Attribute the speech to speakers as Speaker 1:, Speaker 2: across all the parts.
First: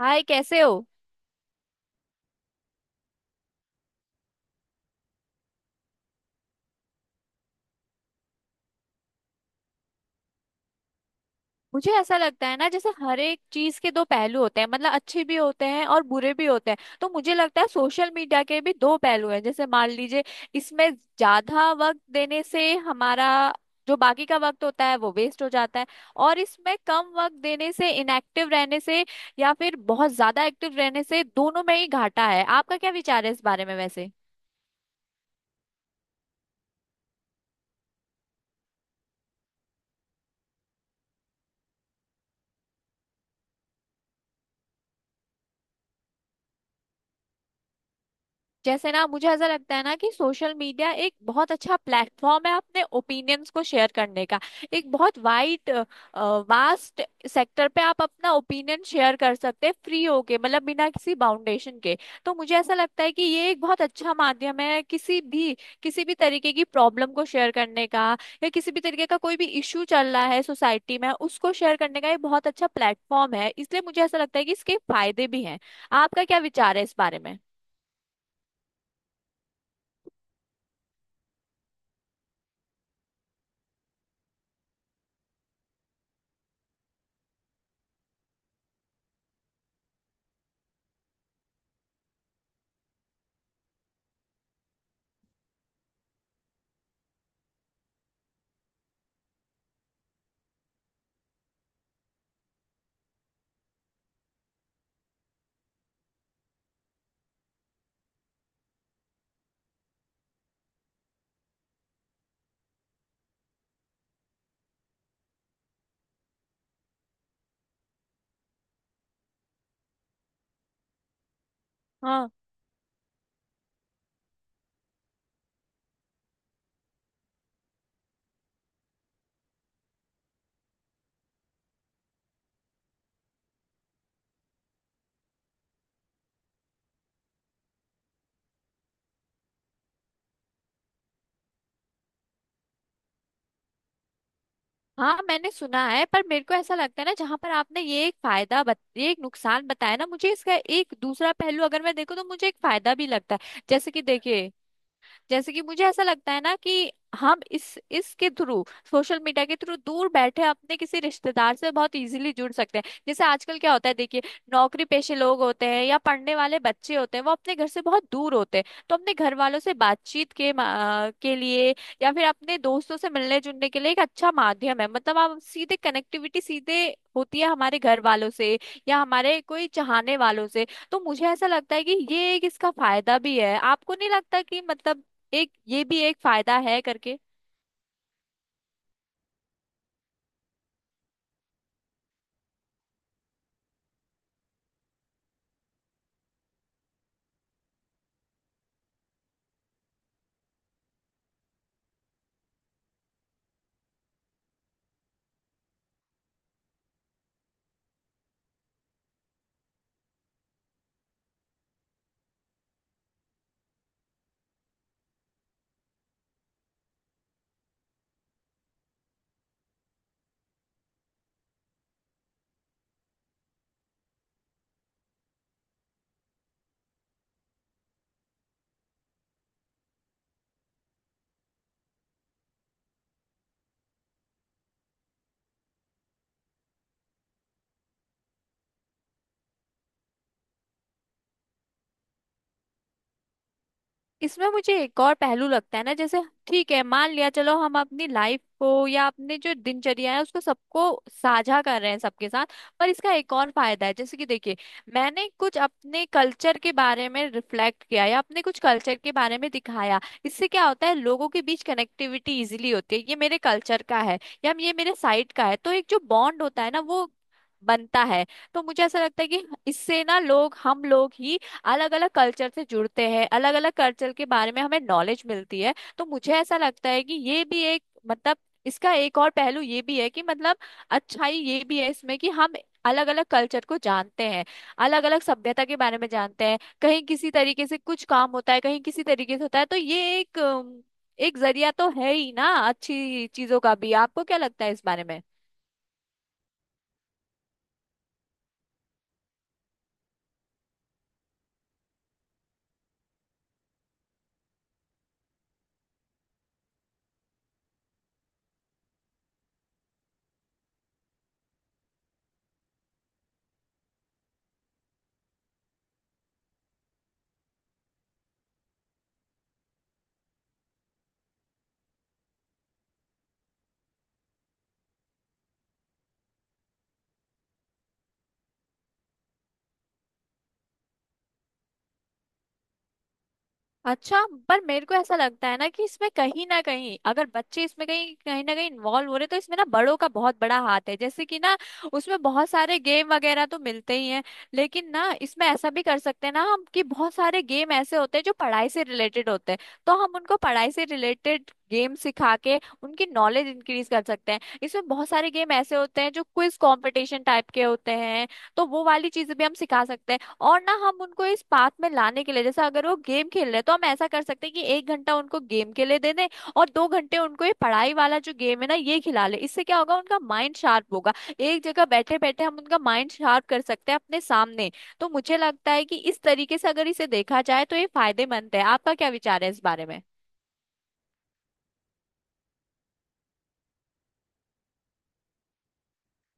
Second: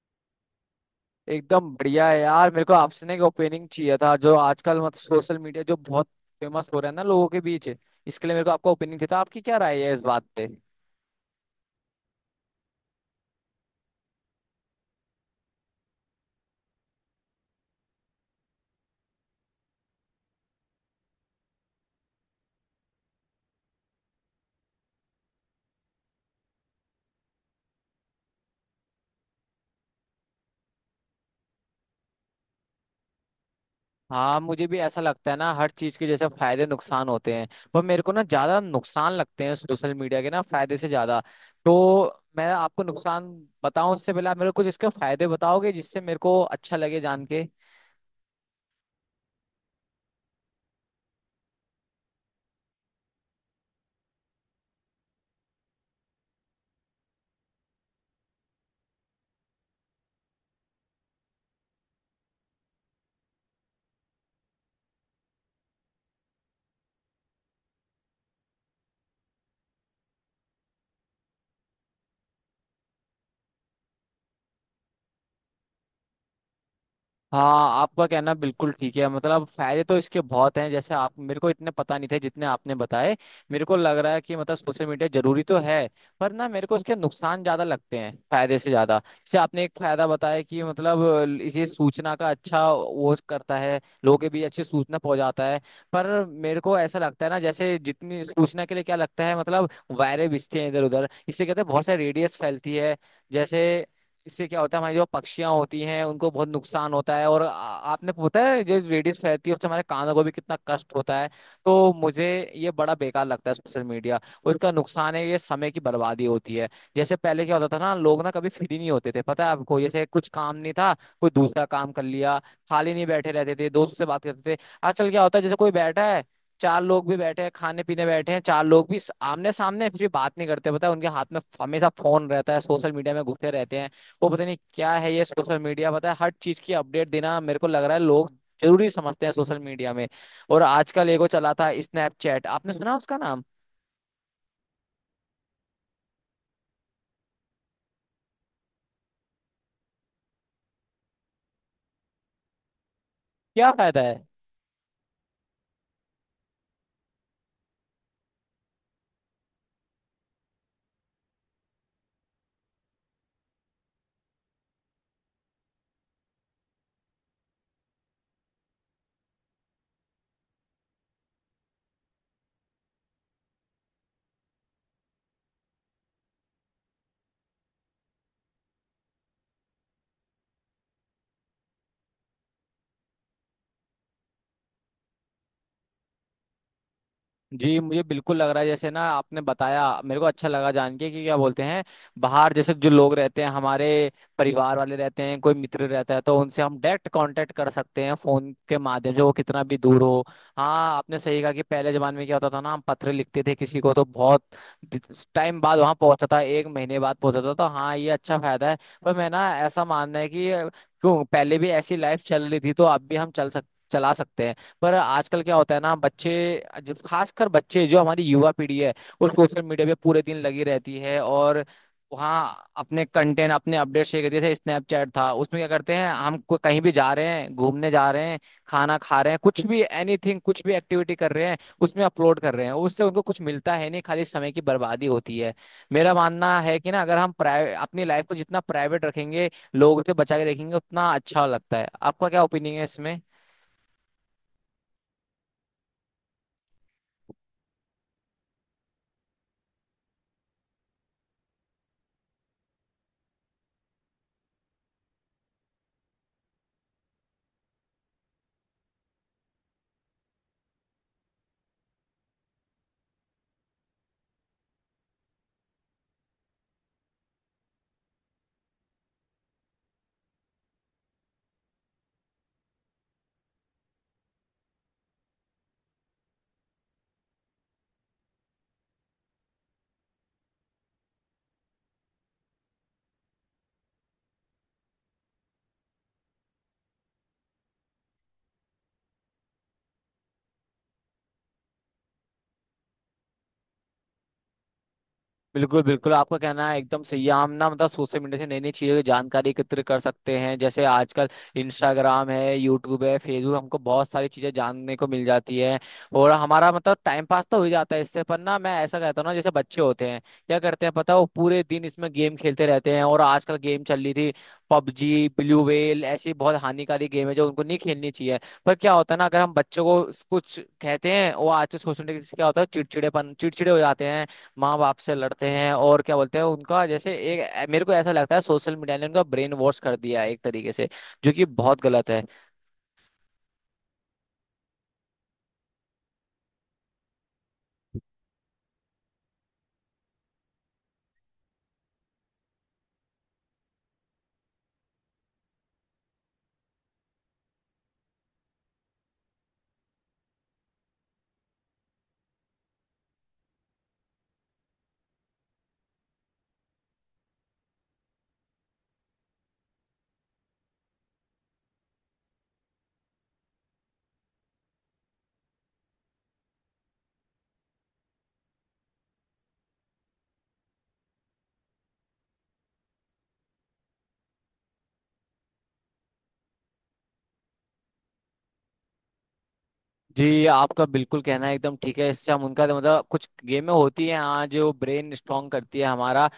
Speaker 1: हाय, कैसे हो।
Speaker 2: एकदम बढ़िया है यार। मेरे को आपसे ना एक ओपिनियन चाहिए था। जो आजकल सोशल मीडिया जो बहुत फेमस हो रहा है ना लोगों के बीच, इसके लिए मेरे को आपका ओपिनियन चाहिए था। आपकी क्या राय है इस बात पे?
Speaker 1: मुझे ऐसा लगता है ना जैसे हर एक चीज के दो पहलू होते हैं, मतलब अच्छे भी होते हैं और बुरे भी होते हैं। तो मुझे लगता है सोशल मीडिया के भी दो पहलू हैं। जैसे मान लीजिए इसमें ज्यादा वक्त देने से हमारा जो बाकी का वक्त होता है वो वेस्ट हो जाता है, और इसमें कम वक्त देने से, इनएक्टिव रहने से या फिर बहुत ज्यादा एक्टिव रहने से दोनों में ही घाटा है। आपका क्या विचार है इस बारे में वैसे।
Speaker 2: हाँ, मुझे भी ऐसा लगता है ना, हर चीज के जैसे फायदे नुकसान होते हैं। पर मेरे को ना ज्यादा नुकसान लगते हैं सोशल मीडिया के ना, फायदे से ज्यादा। तो मैं आपको नुकसान बताऊं उससे पहले आप मेरे को कुछ इसके फायदे बताओगे, जिससे मेरे को अच्छा लगे जान के।
Speaker 1: जैसे ना मुझे ऐसा लगता है ना कि सोशल मीडिया एक बहुत अच्छा प्लेटफॉर्म है अपने ओपिनियंस को शेयर करने का। एक बहुत वाइड, वास्ट सेक्टर पे आप अपना ओपिनियन शेयर कर सकते हैं, फ्री होके, मतलब बिना किसी बाउंडेशन के। तो मुझे ऐसा लगता है कि ये एक बहुत अच्छा माध्यम है किसी भी तरीके की प्रॉब्लम को शेयर करने का, या किसी भी तरीके का कोई भी इश्यू चल रहा है सोसाइटी में उसको शेयर करने का, ये बहुत अच्छा प्लेटफॉर्म है। इसलिए मुझे ऐसा लगता है कि इसके फायदे भी हैं। आपका क्या विचार है इस बारे में।
Speaker 2: हाँ, आपका कहना बिल्कुल ठीक है। फायदे तो इसके बहुत हैं, जैसे आप मेरे को इतने पता नहीं थे जितने आपने बताए। मेरे को लग रहा है कि सोशल मीडिया जरूरी तो है, पर ना मेरे को इसके नुकसान ज्यादा लगते हैं फायदे से ज्यादा। जैसे आपने एक फायदा बताया कि ये सूचना का अच्छा वो करता है, लोगों के बीच अच्छी सूचना पहुंचाता है। पर मेरे को ऐसा लगता है ना, जैसे जितनी सूचना के लिए क्या लगता है, वायरें बिछते हैं इधर उधर, इससे कहते हैं बहुत सारी रेडियस फैलती है। जैसे इससे क्या होता है, हमारी जो पक्षियां होती हैं उनको बहुत नुकसान होता है। और आपने पता है जो रेडियस फैलती है उससे हमारे कानों को भी कितना कष्ट होता है। तो मुझे ये बड़ा बेकार लगता है सोशल मीडिया। उसका नुकसान है ये समय की बर्बादी होती है। जैसे पहले क्या होता था ना, लोग ना कभी फ्री नहीं होते थे, पता है आपको। जैसे कुछ काम नहीं था, कोई दूसरा काम कर
Speaker 1: हाँ,
Speaker 2: लिया, खाली नहीं बैठे रहते थे, दोस्त से बात करते थे। आजकल क्या होता है, जैसे कोई बैठा है, चार लोग भी बैठे हैं, खाने पीने बैठे हैं चार लोग भी आमने सामने, फिर भी बात नहीं करते पता है, उनके हाथ में हमेशा फोन रहता है, सोशल मीडिया में घुसे रहते हैं। वो पता नहीं क्या है ये सोशल मीडिया, पता है हर चीज की अपडेट देना, मेरे को लग रहा है लोग जरूरी समझते हैं सोशल मीडिया में। और आजकल एगो चला था स्नैपचैट, आपने सुना उसका नाम?
Speaker 1: हाँ मैंने सुना है। पर मेरे को ऐसा लगता है ना जहां पर आपने ये एक ये एक नुकसान बताया ना, मुझे इसका एक दूसरा पहलू अगर मैं देखूँ तो मुझे एक फायदा भी लगता है।
Speaker 2: क्या
Speaker 1: जैसे
Speaker 2: फायदा
Speaker 1: कि
Speaker 2: है?
Speaker 1: देखिए, जैसे कि मुझे ऐसा लगता है ना कि हम इस इसके थ्रू, सोशल मीडिया के थ्रू दूर बैठे अपने किसी रिश्तेदार से बहुत इजीली जुड़ सकते हैं। जैसे आजकल क्या होता है, देखिए, नौकरी पेशे लोग होते हैं या पढ़ने वाले बच्चे होते हैं, वो अपने घर से बहुत दूर होते हैं। तो अपने घर वालों से बातचीत के लिए, या फिर अपने दोस्तों से मिलने जुलने के लिए एक अच्छा माध्यम है। मतलब आप सीधे कनेक्टिविटी, सीधे होती है हमारे घर वालों से या हमारे कोई चाहने वालों से। तो मुझे ऐसा लगता है कि ये एक इसका फायदा भी है। आपको नहीं लगता कि मतलब एक ये भी एक फायदा है करके।
Speaker 2: जी, मुझे बिल्कुल लग रहा है। जैसे ना आपने बताया, मेरे को अच्छा लगा जान के कि क्या बोलते हैं, बाहर जैसे जो लोग रहते हैं, हमारे परिवार वाले रहते हैं, कोई मित्र रहता है, तो उनसे हम डायरेक्ट कांटेक्ट कर सकते हैं फोन के माध्यम से, वो कितना भी दूर हो। हाँ, आपने सही कहा कि पहले जमाने में क्या होता था ना, हम पत्र लिखते थे किसी को, तो बहुत टाइम बाद वहां पहुंचता था, 1 महीने बाद पहुंचता था। तो हाँ, ये अच्छा फायदा है। पर मैं ना ऐसा मानना है कि क्यों, पहले भी ऐसी लाइफ चल रही थी तो अब भी हम चल सक चला सकते हैं। पर आजकल क्या होता है ना, बच्चे जब खासकर बच्चे जो हमारी युवा पीढ़ी है, वो सोशल मीडिया पे पूरे दिन लगी रहती है, और वहाँ अपने कंटेंट अपने अपडेट शेयर करते। जैसे स्नैपचैट था, उसमें क्या करते हैं हम, कहीं भी जा रहे हैं, घूमने जा रहे हैं, खाना खा रहे हैं, कुछ भी एनीथिंग, कुछ भी एक्टिविटी कर रहे हैं, उसमें अपलोड कर रहे हैं। उससे उनको कुछ मिलता है नहीं, खाली समय की बर्बादी होती है। मेरा मानना है कि ना अगर हम प्राइवेट, अपनी लाइफ को जितना प्राइवेट रखेंगे, लोगों से बचा के रखेंगे, उतना अच्छा लगता है। आपका क्या ओपिनियन है इसमें?
Speaker 1: इसमें मुझे एक और पहलू लगता है ना, जैसे ठीक है, मान लिया, चलो हम अपनी लाइफ को या अपने जो दिनचर्या है उसको सबको साझा कर रहे हैं सबके साथ, पर इसका एक और फायदा है। जैसे कि देखिए, मैंने कुछ अपने कल्चर के बारे में रिफ्लेक्ट किया या अपने कुछ कल्चर के बारे में दिखाया, इससे क्या होता है लोगों के बीच कनेक्टिविटी इजिली होती है। ये मेरे कल्चर का है या ये मेरे साइड का है, तो एक जो बॉन्ड होता है ना वो बनता है। तो मुझे ऐसा लगता है कि इससे ना लोग, हम लोग ही अलग अलग कल्चर से जुड़ते हैं, अलग अलग कल्चर के बारे में हमें नॉलेज मिलती है। तो मुझे ऐसा लगता है कि ये भी एक, मतलब इसका एक और पहलू ये भी है कि मतलब अच्छाई ये भी है इसमें कि हम अलग अलग कल्चर को जानते हैं, अलग अलग सभ्यता के बारे में जानते हैं। कहीं किसी तरीके से कुछ काम होता है, कहीं किसी तरीके से होता है, तो ये एक एक जरिया तो है ही ना अच्छी चीजों का भी। आपको क्या लगता है इस बारे में।
Speaker 2: बिल्कुल बिल्कुल, आपका कहना है एकदम सही है। हम ना सोशल मीडिया से नई नई चीज़ों की जानकारी एकत्र कर सकते हैं। जैसे आजकल इंस्टाग्राम है, यूट्यूब है, फेसबुक, हमको बहुत सारी चीज़ें जानने को मिल जाती है, और हमारा टाइम पास तो हो ही जाता है इससे। पर ना मैं ऐसा कहता हूँ ना, जैसे बच्चे होते हैं, क्या करते हैं पता है, वो पूरे दिन इसमें गेम खेलते रहते हैं। और आजकल गेम चल रही थी पबजी, ब्लू वेल, ऐसी बहुत हानिकारी गेम है जो उनको नहीं खेलनी चाहिए। पर क्या होता है ना, अगर हम बच्चों को कुछ कहते हैं, वो आज से सोशल मीडिया से क्या होता है, चिड़चिड़े हो जाते हैं, माँ बाप से लड़ते हैं। और क्या बोलते हैं, उनका जैसे एक, मेरे को ऐसा लगता है सोशल मीडिया ने उनका ब्रेन वॉश कर दिया है एक तरीके से, जो कि बहुत गलत है।
Speaker 1: अच्छा, पर मेरे को ऐसा लगता है ना कि इसमें कहीं ना कहीं अगर बच्चे इसमें कहीं कहीं ना कहीं इन्वॉल्व हो रहे तो इसमें ना बड़ों का बहुत बड़ा हाथ है। जैसे कि ना, उसमें बहुत सारे गेम वगैरह तो मिलते ही हैं, लेकिन ना इसमें ऐसा भी कर सकते हैं ना हम कि बहुत सारे गेम ऐसे होते हैं जो पढ़ाई से रिलेटेड होते हैं। तो हम उनको पढ़ाई से रिलेटेड गेम सिखा के उनकी नॉलेज इंक्रीज कर सकते हैं। इसमें बहुत सारे गेम ऐसे होते हैं जो क्विज कंपटीशन टाइप के होते हैं, तो वो वाली चीजें भी हम सिखा सकते हैं। और ना हम उनको इस पाथ में लाने के लिए, जैसे अगर वो गेम खेल रहे हैं तो हम ऐसा कर सकते हैं कि एक घंटा उनको गेम के लिए दे दें और दो घंटे उनको ये पढ़ाई वाला जो गेम है ना ये खिला ले। इससे क्या होगा, उनका माइंड शार्प होगा। एक जगह बैठे बैठे हम उनका माइंड शार्प कर सकते हैं अपने सामने। तो मुझे लगता है कि इस तरीके से अगर इसे देखा जाए तो ये फायदेमंद है। आपका क्या विचार है इस बारे में।
Speaker 2: जी, आपका बिल्कुल कहना है एकदम ठीक है। इससे हम उनका तो कुछ गेमें होती हैं हाँ, जो ब्रेन स्ट्रांग करती है हमारा,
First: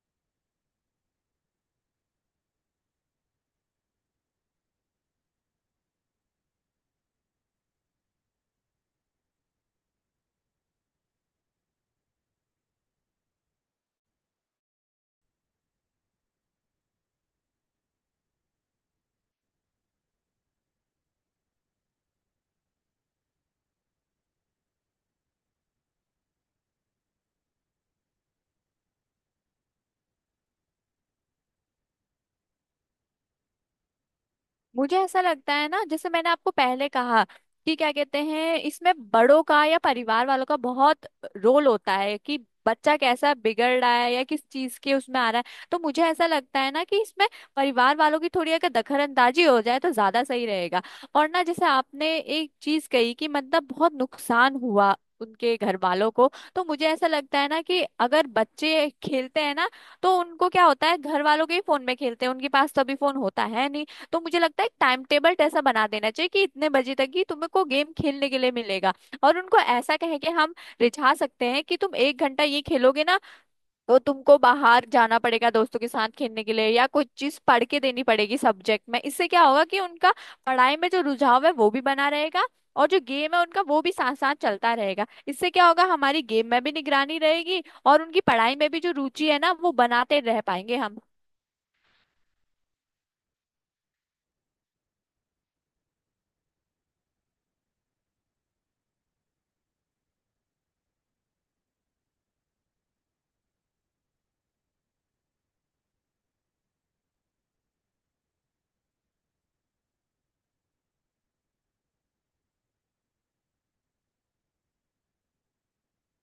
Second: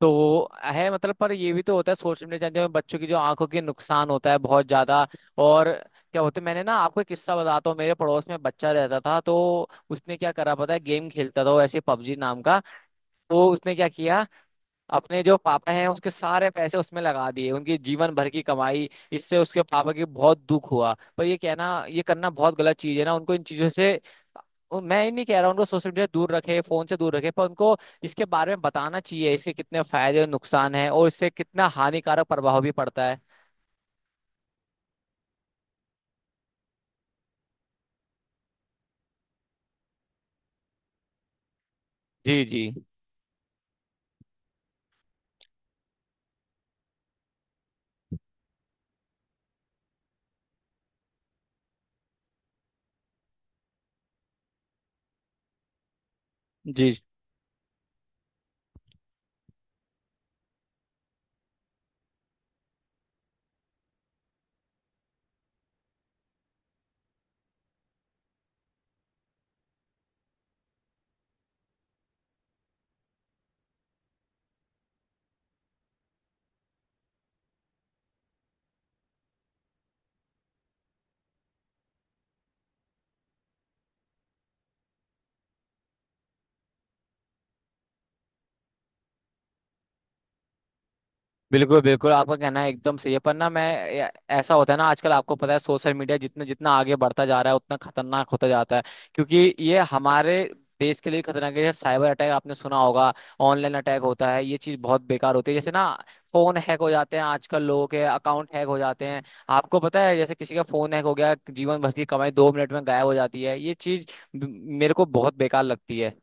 Speaker 2: तो वो है। पर ये भी तो होता है सोशल मीडिया, जानते हो बच्चों की जो आंखों के नुकसान होता है बहुत ज्यादा। और क्या होता है, मैंने ना आपको एक किस्सा बताता हूँ। मेरे पड़ोस में बच्चा रहता था, तो उसने क्या करा पता है, गेम खेलता था वो ऐसे पबजी नाम का। तो उसने क्या किया, अपने जो पापा हैं उसके सारे पैसे उसमें लगा दिए, उनकी जीवन भर की कमाई, इससे उसके पापा की बहुत दुख हुआ। पर ये कहना ये करना बहुत गलत चीज है ना। उनको इन चीजों से मैं ही नहीं कह रहा उनको सोशल मीडिया से दूर रखे, फोन से दूर रखे, पर उनको इसके बारे में बताना चाहिए, इसके कितने फायदे और नुकसान है, और इससे कितना हानिकारक प्रभाव भी पड़ता है।
Speaker 1: मुझे ऐसा लगता है ना जैसे मैंने आपको पहले कहा कि क्या कहते हैं, इसमें बड़ों का या परिवार वालों का बहुत रोल होता है कि
Speaker 2: जी जी।
Speaker 1: बच्चा कैसा बिगड़ रहा है या किस चीज के उसमें आ रहा है। तो मुझे ऐसा लगता है ना कि इसमें परिवार वालों की थोड़ी अगर दखलअंदाजी हो जाए तो ज्यादा सही रहेगा। और ना जैसे आपने एक चीज कही कि मतलब बहुत नुकसान हुआ उनके घर वालों को, तो मुझे
Speaker 2: जी,
Speaker 1: ऐसा लगता है ना कि अगर बच्चे खेलते हैं ना, तो उनको क्या होता है, घर वालों के ही फोन में खेलते हैं, उनके पास तो अभी फोन होता है नहीं। तो मुझे लगता है एक टाइम टेबल ऐसा बना देना चाहिए कि इतने बजे तक ही तुम्हें को गेम खेलने के लिए मिलेगा। और उनको ऐसा कहें कि हम रिझा सकते हैं कि तुम एक घंटा ये खेलोगे ना, तो तुमको बाहर जाना पड़ेगा दोस्तों के साथ खेलने के लिए, या कोई चीज पढ़ के देनी पड़ेगी सब्जेक्ट में। इससे क्या होगा कि उनका पढ़ाई में जो रुझाव है वो भी बना रहेगा और जो गेम है उनका वो भी साथ साथ चलता रहेगा। इससे क्या होगा, हमारी गेम में भी निगरानी रहेगी और उनकी पढ़ाई में भी जो रुचि है ना वो बनाते रह पाएंगे हम।
Speaker 2: बिल्कुल बिल्कुल, आपका कहना है एकदम सही है। पर ना मैं ए- ऐसा होता है ना आजकल, आपको पता है सोशल मीडिया जितना जितना आगे बढ़ता जा रहा है उतना खतरनाक होता जाता है। क्योंकि ये हमारे देश के लिए खतरनाक है, जैसे साइबर अटैक आपने सुना होगा, ऑनलाइन अटैक होता है, ये चीज बहुत बेकार होती है। जैसे ना फोन हैक हो जाते हैं आजकल, लोगों के अकाउंट हैक हो जाते हैं। आपको पता है, जैसे किसी का फोन हैक हो गया, जीवन भर की कमाई 2 मिनट में गायब हो जाती है। ये चीज ब- मेरे को बहुत बेकार लगती है।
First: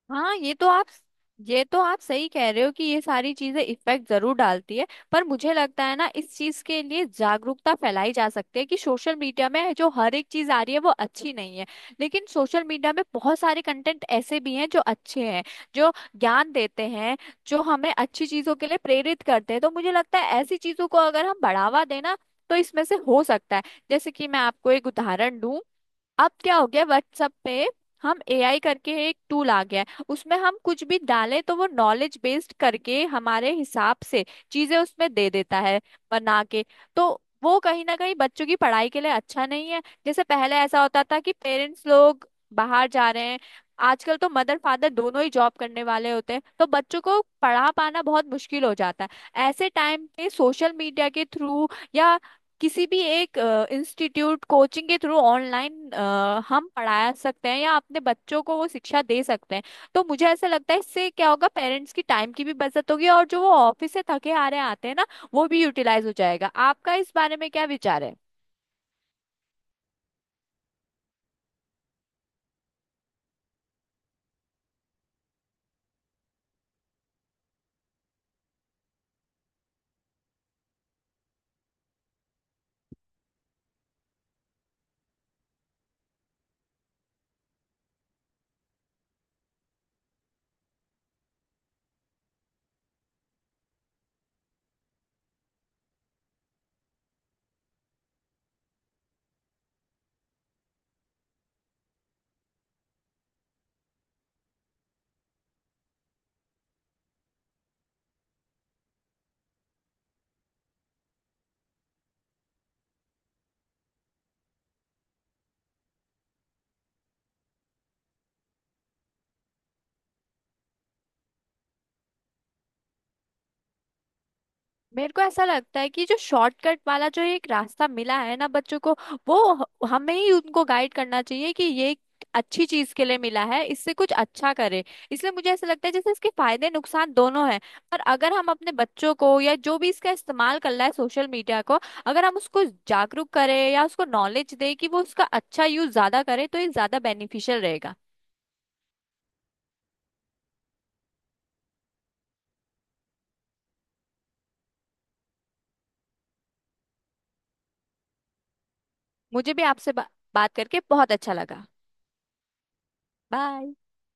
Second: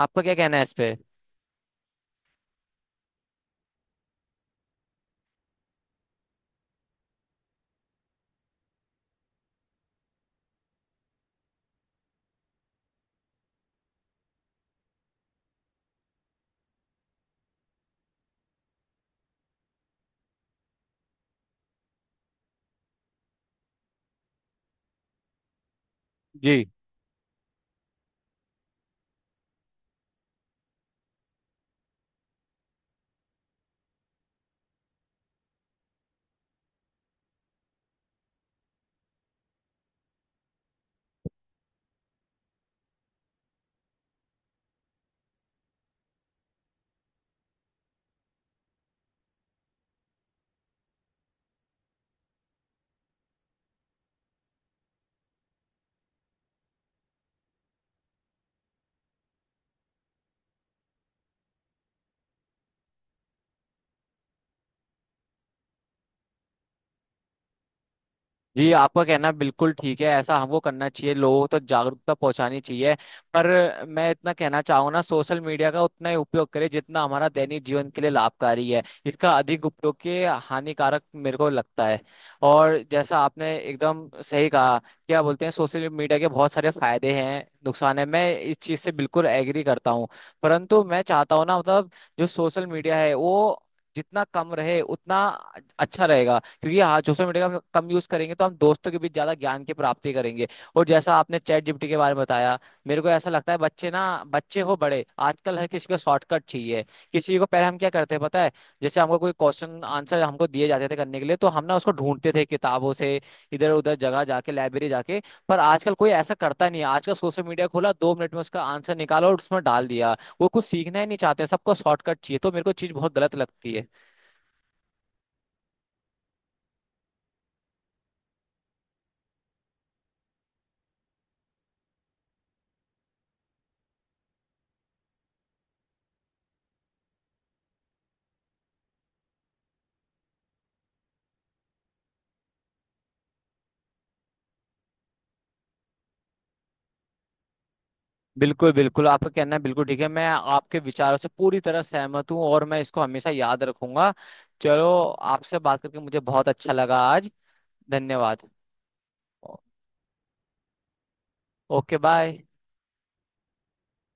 Speaker 2: आपका क्या
Speaker 1: हाँ,
Speaker 2: कहना है इस पे?
Speaker 1: ये तो आप सही कह रहे हो कि ये सारी चीजें इफेक्ट जरूर डालती है, पर मुझे लगता है ना इस चीज के लिए जागरूकता फैलाई जा सकती है कि सोशल मीडिया में जो हर एक चीज आ रही है वो अच्छी नहीं है, लेकिन सोशल मीडिया में बहुत सारे कंटेंट ऐसे भी हैं जो अच्छे हैं, जो ज्ञान देते हैं, जो हमें अच्छी चीजों के लिए प्रेरित करते हैं। तो मुझे लगता है ऐसी चीजों को अगर हम बढ़ावा देना तो इसमें से हो सकता है। जैसे कि मैं आपको एक उदाहरण दूं, अब क्या हो
Speaker 2: जी
Speaker 1: गया, व्हाट्सएप पे हम एआई करके एक टूल आ गया है, उसमें हम कुछ भी डालें तो वो नॉलेज बेस्ड करके हमारे हिसाब से चीजें उसमें दे देता है बना के। तो वो कहीं ना कहीं बच्चों की पढ़ाई के लिए अच्छा नहीं है। जैसे पहले ऐसा होता था कि पेरेंट्स लोग बाहर जा रहे हैं, आजकल तो मदर फादर दोनों ही जॉब करने वाले होते हैं, तो बच्चों को पढ़ा पाना बहुत मुश्किल हो जाता है। ऐसे टाइम पे सोशल मीडिया के थ्रू या किसी भी एक इंस्टीट्यूट कोचिंग के थ्रू ऑनलाइन हम पढ़ा सकते हैं या अपने बच्चों को वो शिक्षा दे सकते हैं। तो मुझे ऐसा लगता है इससे क्या होगा, पेरेंट्स की टाइम की भी बचत होगी और जो वो ऑफिस से थके हारे आते हैं ना वो भी यूटिलाइज हो जाएगा। आपका इस बारे में क्या विचार है।
Speaker 2: जी, आपका कहना बिल्कुल ठीक है, ऐसा हमको करना चाहिए, लोगों तक जागरूकता पहुंचानी चाहिए। पर मैं इतना कहना चाहूंगा ना, सोशल मीडिया का उतना ही उपयोग करें जितना हमारा दैनिक जीवन के लिए लाभकारी है, इसका अधिक उपयोग के हानिकारक मेरे को लगता है। और जैसा आपने एकदम सही कहा, क्या बोलते हैं, सोशल मीडिया के बहुत सारे फायदे हैं, नुकसान है, मैं इस चीज से बिल्कुल एग्री करता हूँ। परंतु मैं चाहता हूँ ना, जो सोशल मीडिया है वो जितना कम रहे उतना अच्छा रहेगा। क्योंकि हाँ, सोशल मीडिया का हम कम यूज करेंगे तो हम दोस्तों के बीच ज्यादा ज्ञान की प्राप्ति करेंगे। और जैसा आपने चैट जीपीटी के बारे में बताया, मेरे को ऐसा लगता है बच्चे हो बड़े, आजकल हर किसी को शॉर्टकट चाहिए। किसी को, पहले हम क्या करते हैं पता है, जैसे हमको कोई क्वेश्चन आंसर हमको दिए जाते थे करने के लिए, तो हम ना उसको ढूंढते थे किताबों से, इधर उधर जगह जाके, लाइब्रेरी जाके। पर आजकल कोई ऐसा करता नहीं है, आजकल सोशल मीडिया खोला, 2 मिनट में उसका आंसर निकाला और उसमें डाल दिया। वो कुछ सीखना ही नहीं चाहते, सबको शॉर्टकट चाहिए, तो मेरे को चीज बहुत गलत लगती है।
Speaker 1: मेरे को ऐसा लगता है कि जो शॉर्टकट वाला जो एक रास्ता मिला है ना बच्चों को, वो हमें ही उनको गाइड करना चाहिए कि ये एक अच्छी चीज के लिए मिला है, इससे कुछ अच्छा करे। इसलिए मुझे ऐसा लगता है जैसे इसके फायदे नुकसान दोनों हैं, पर अगर हम अपने बच्चों को या जो भी इसका इस्तेमाल कर रहा है सोशल मीडिया को, अगर हम उसको जागरूक करें या उसको नॉलेज दें कि वो उसका अच्छा यूज ज्यादा करे, तो ये ज्यादा बेनिफिशियल रहेगा।
Speaker 2: बिल्कुल बिल्कुल, आपका कहना है बिल्कुल ठीक है। मैं आपके विचारों से पूरी तरह सहमत हूँ और मैं इसको हमेशा याद रखूंगा। चलो, आपसे बात करके मुझे बहुत अच्छा लगा आज। धन्यवाद।
Speaker 1: मुझे
Speaker 2: ओ-
Speaker 1: भी बात करके बहुत अच्छा लगा।
Speaker 2: Okay, bye.
Speaker 1: बाय।